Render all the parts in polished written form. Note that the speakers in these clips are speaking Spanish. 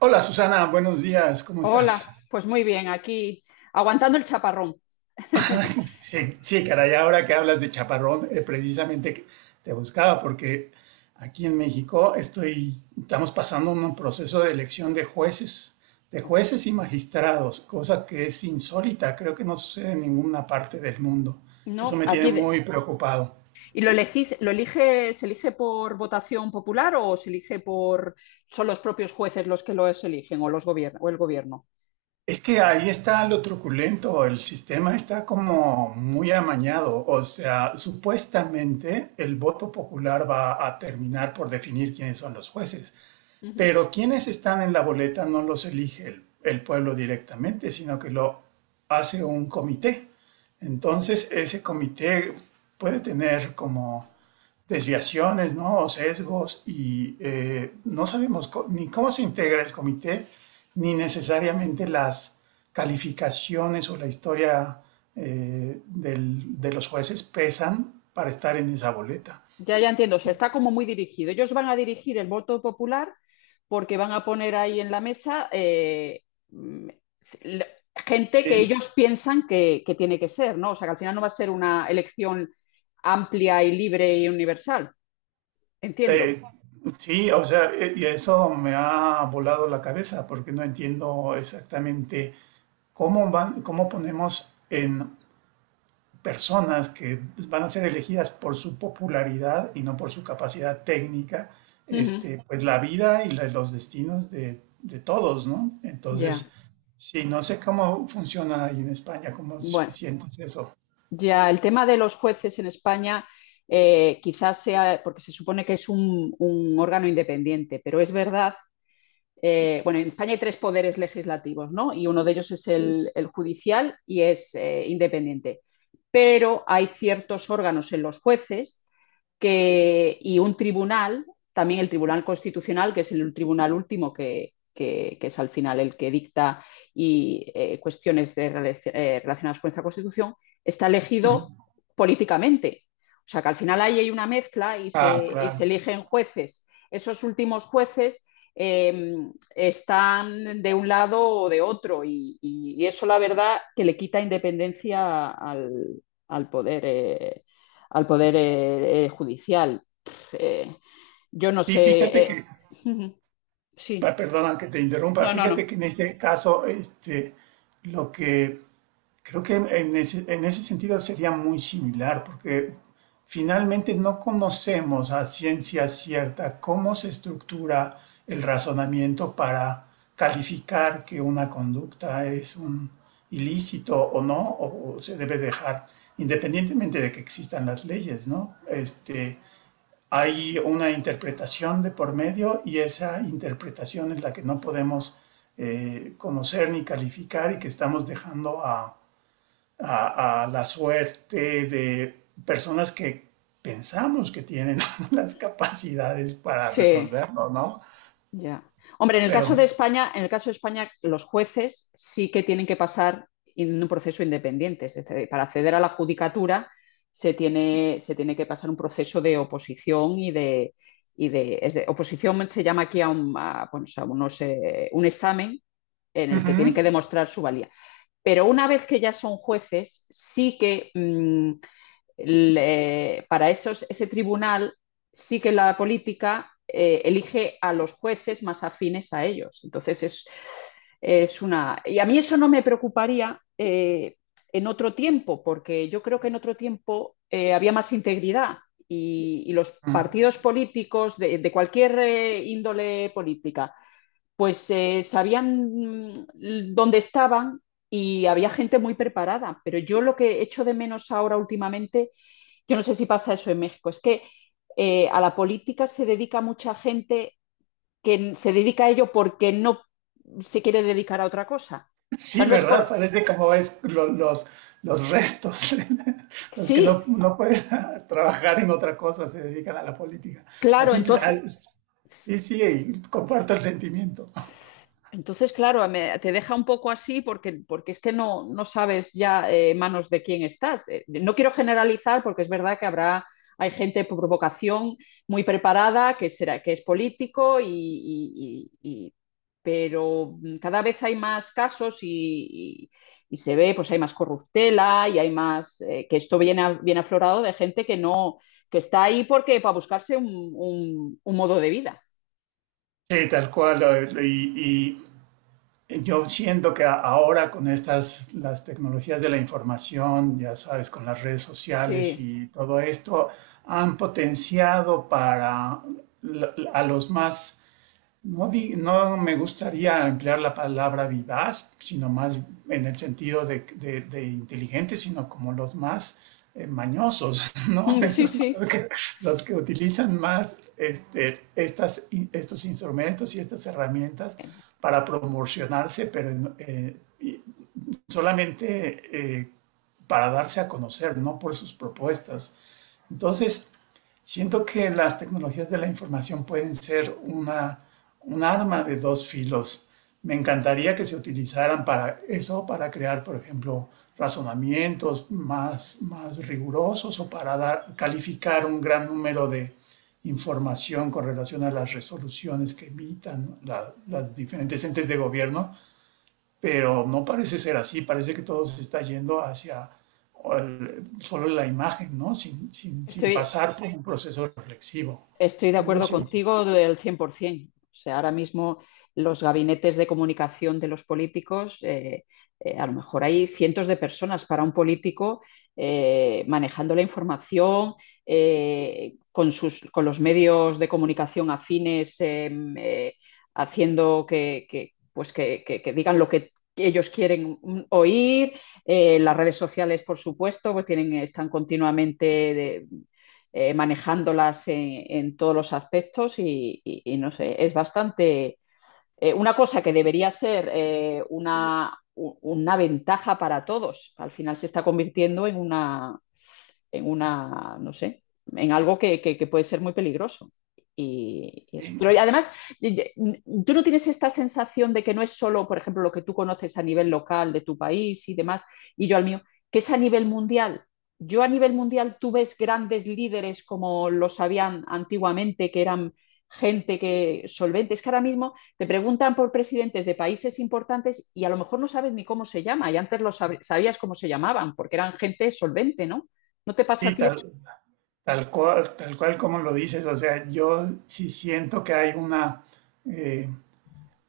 Hola Susana, buenos días, ¿cómo estás? Hola, pues muy bien, aquí aguantando el chaparrón. Sí, sí, caray, ahora que hablas de chaparrón, precisamente te buscaba porque aquí en México estamos pasando un proceso de elección de Uy, jueces y magistrados, cosa que es insólita, creo que no sucede en ninguna parte del mundo. Eso no, me tiene muy preocupado. ¿y lo elegís, lo elige, se elige por votación popular, o se elige por son los propios jueces los que los eligen, o los gobierno o el gobierno? Es que ahí está lo truculento, el sistema está como muy amañado, o sea, supuestamente el voto popular va a terminar por definir quiénes son los jueces, Ujú. pero quienes están en la boleta no los elige el pueblo directamente, sino que lo hace un comité. Entonces, ese comité puede tener como desviaciones, ¿no? O sesgos y no sabemos ni cómo se integra el comité, ni necesariamente las calificaciones o la historia de los jueces pesan para estar en esa boleta. Ya, ya entiendo. O sea, está como muy dirigido. Ellos van a dirigir el voto popular, porque van a poner ahí en la mesa mm, l- gente que Eh, ellos piensan que tiene que ser, ¿no? O sea, que al final no va a ser una elección amplia y libre y universal. Entiendo. eh, sí, o sea, y eso me ha volado la cabeza porque no entiendo exactamente cómo ponemos en personas que van a ser elegidas por su popularidad y no por su capacidad técnica, Ujú. este, pues la vida y los destinos de todos, ¿no? Ya, Entonces, sí, no sé cómo funciona ahí en España, cómo bueno, sientes eso. ya el tema de los jueces en España quizás sea, porque se supone que es un órgano independiente, pero es verdad, bueno, en España hay tres poderes legislativos, ¿no? Y uno de ellos es, sí, el judicial, y es independiente. Pero hay ciertos órganos en los jueces, que, y un tribunal, también el Tribunal Constitucional, que es el tribunal último, que es al final el que dicta y cuestiones de, relacionadas con esta Constitución, está Ujú. elegido políticamente. O sea que al final ahí hay una mezcla, Ah, y claro. se eligen jueces. Esos últimos jueces eh, están de un lado o de otro, y eso la verdad que le quita independencia al, al poder eh, al poder judicial. Yo no Sí, sé. fíjate que, Sí, perdona que te interrumpa, no, no, no. fíjate que en ese caso, este, lo que Creo que en en ese sentido sería muy similar, porque finalmente no conocemos a ciencia cierta cómo se estructura el razonamiento para calificar que una conducta es un ilícito o no, o se debe dejar, independientemente de que existan las leyes, ¿no? Este, hay una interpretación de por medio y esa interpretación es la que no podemos conocer ni calificar y que estamos dejando a a la suerte de personas que pensamos que tienen las capacidades para Sí, resolverlo, ¿no? ya. Hombre, en el Pero caso uh de España, en el caso de España, los jueces sí que tienen que pasar en un proceso independiente. Es decir, para acceder a la judicatura se tiene que pasar un proceso de oposición es de oposición se llama aquí bueno, a unos, un examen en el que tienen -huh, que demostrar su valía. Pero una vez que ya son jueces, sí que para esos, ese tribunal, sí que la política elige a los jueces más afines a ellos. Entonces es una... Y a mí eso no me preocuparía en otro tiempo, porque yo creo que en otro tiempo había más integridad. Y los uh -huh. partidos políticos de cualquier índole política, pues sabían, dónde estaban, y había gente muy preparada. Pero yo lo que echo de menos ahora últimamente, yo no sé si pasa eso en México, es que a la política se dedica mucha gente que se dedica a ello porque no se quiere dedicar a otra cosa. O sea, Sí, no es ¿verdad? por... Parece como ves los restos, los que Sí, no, no pueden trabajar en otra cosa, se dedican a la política. claro, Así, entonces. las, sí, sí, y comparto el sentimiento. Entonces, claro, te deja un poco así, porque, es que no sabes ya en manos de quién estás. No quiero generalizar, porque es verdad que hay gente por vocación muy preparada, que es político, pero cada vez hay más casos, y se ve, pues hay más corruptela y hay más, que esto viene, viene aflorado de gente que no, que está ahí porque para buscarse un modo de vida. Sí, tal cual. Y, y, Yo siento que ahora con las tecnologías de la información, ya sabes, con las redes sociales Sí, y todo esto, han potenciado para a los más no, no me gustaría emplear la palabra vivaz, sino más en el sentido de inteligente, sino como los más mañosos, ¿no? Mm, sí, Los, sí. los que, los que utilizan más estos instrumentos y estas herramientas para promocionarse, pero y solamente para darse a conocer, no por sus propuestas. Entonces, siento que las tecnologías de la información pueden ser una, un arma de dos filos. Me encantaría que se utilizaran para eso, para crear, por ejemplo, razonamientos más, más rigurosos o para calificar un gran número de información con relación a las resoluciones que emitan las diferentes entes de gobierno, pero no parece ser así, parece que todo se está yendo hacia solo la imagen, ¿no? Sin, sin, sin, Estoy... pasar por un proceso reflexivo. Estoy de ¿Cómo lo acuerdo sientes? contigo del 100%. O sea, ahora mismo los gabinetes de comunicación de los políticos, a lo mejor hay cientos de personas para un político manejando la información con, con los medios de comunicación afines, eh, haciendo que, pues que digan lo que ellos quieren oír, las redes sociales, por supuesto, pues tienen, están continuamente de, manejándolas en todos los aspectos, y no sé, es bastante una cosa que debería ser una ventaja para todos. Al final se está convirtiendo en una, no sé, en algo que puede ser muy peligroso. Y eso. Y, Pero además, y- y- tú no tienes esta sensación de que no es solo, por ejemplo, lo que tú conoces a nivel local de tu país y demás, y yo al mío, que es a nivel mundial. Yo a nivel mundial, tú ves grandes líderes como los habían antiguamente, que eran gente que solvente. Es que ahora mismo te preguntan por presidentes de países importantes y a lo mejor no sabes ni cómo se llama, y antes lo sabías cómo se llamaban, porque eran gente solvente, ¿no? ¿No te pasa a ti eso? tal, cual, tal cual como lo dices, o sea, yo sí siento que hay una... Eh,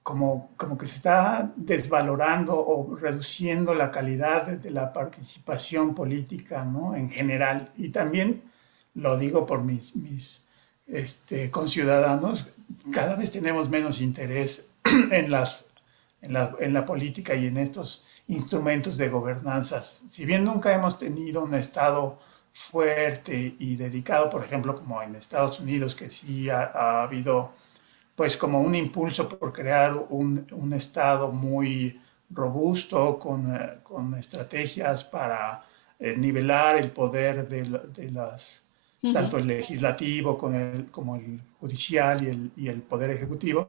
como, como que se está desvalorando o reduciendo la calidad de la participación política, ¿no? En general. Y también lo digo por mis este, conciudadanos, cada vez tenemos menos interés en, las, en la política y en estos instrumentos de gobernanzas. Si bien nunca hemos tenido un Estado fuerte y dedicado, por ejemplo, como en Estados Unidos, que sí ha habido pues como un impulso por crear un Estado muy robusto, con estrategias para nivelar el poder de, las, Ujú. tanto el legislativo como el judicial y el poder ejecutivo.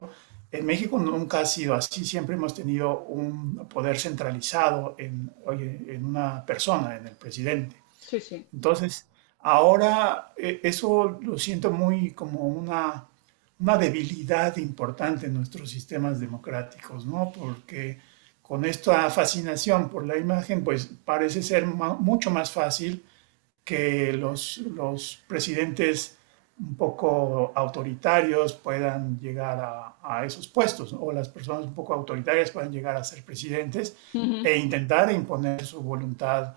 En México nunca ha sido así, siempre hemos tenido un poder centralizado en una persona, en el presidente. Sí, sí. Entonces, ahora eso lo siento muy como una debilidad importante en nuestros sistemas democráticos, ¿no? Porque con esta fascinación por la imagen, pues parece ser mucho más fácil que los presidentes un poco autoritarios puedan llegar a esos puestos, ¿no? O las personas un poco autoritarias puedan llegar a ser presidentes Ujú, e intentar imponer su voluntad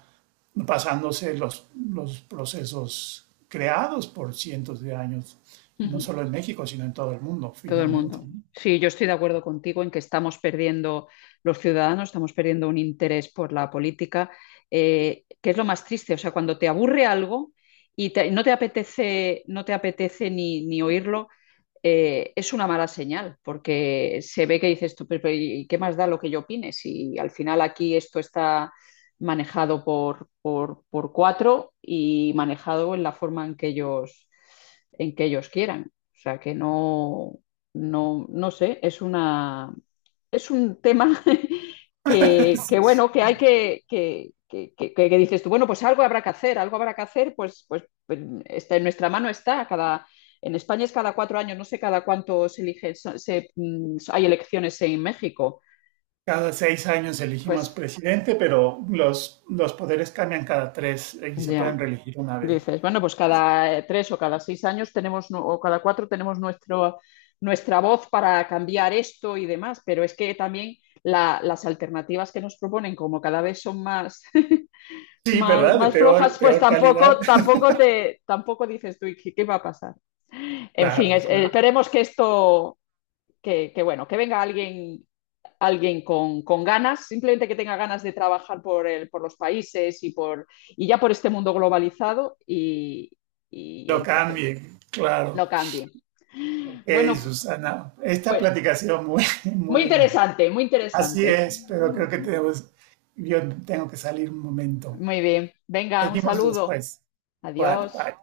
pasándose los procesos creados por cientos de años, y no ujú. solo en México, sino en todo el mundo, Todo el finalmente. mundo. ¿No? Sí, yo estoy de acuerdo contigo en que estamos perdiendo los ciudadanos, estamos perdiendo un interés por la política, que es lo más triste. O sea, cuando te aburre algo y no te apetece, no te apetece ni oírlo, es una mala señal, porque se ve que dices tú, pero, ¿y qué más da lo que yo opine? Si al final aquí esto está manejado por cuatro, y manejado en la forma en que ellos quieran. O sea que no, no sé, es un tema que bueno, que hay que dices tú, bueno, pues algo habrá que hacer, algo habrá que hacer, pues está, en nuestra mano está, en España es cada cuatro años, no sé cada cuánto se elige, hay elecciones en México. Cada 6 años elegimos Pues presidente, pero los poderes cambian cada 3 y se pueden ya, reelegir una vez. dices, bueno, pues cada tres o cada seis años tenemos, o cada cuatro tenemos nuestra voz para cambiar esto y demás, pero es que también la, las alternativas que nos proponen, como cada vez son más, Sí, más, ¿verdad? De más flojas, peor, pues peor calidad. Tampoco dices tú, ¿qué va a pasar? En fin, Claro, claro. esperemos que esto, bueno, que venga alguien con, ganas, simplemente que tenga ganas de trabajar por los países, y, y ya por este mundo globalizado, y Lo entonces cambien, claro. no cambie. Ok, Bueno, Susana. Esta fue platicación muy, muy muy, interesante, muy así interesante. es, pero creo que tenemos, yo tengo que salir un momento. Muy bien, venga, un Seguimos saludo, después. Igual, bye. adiós.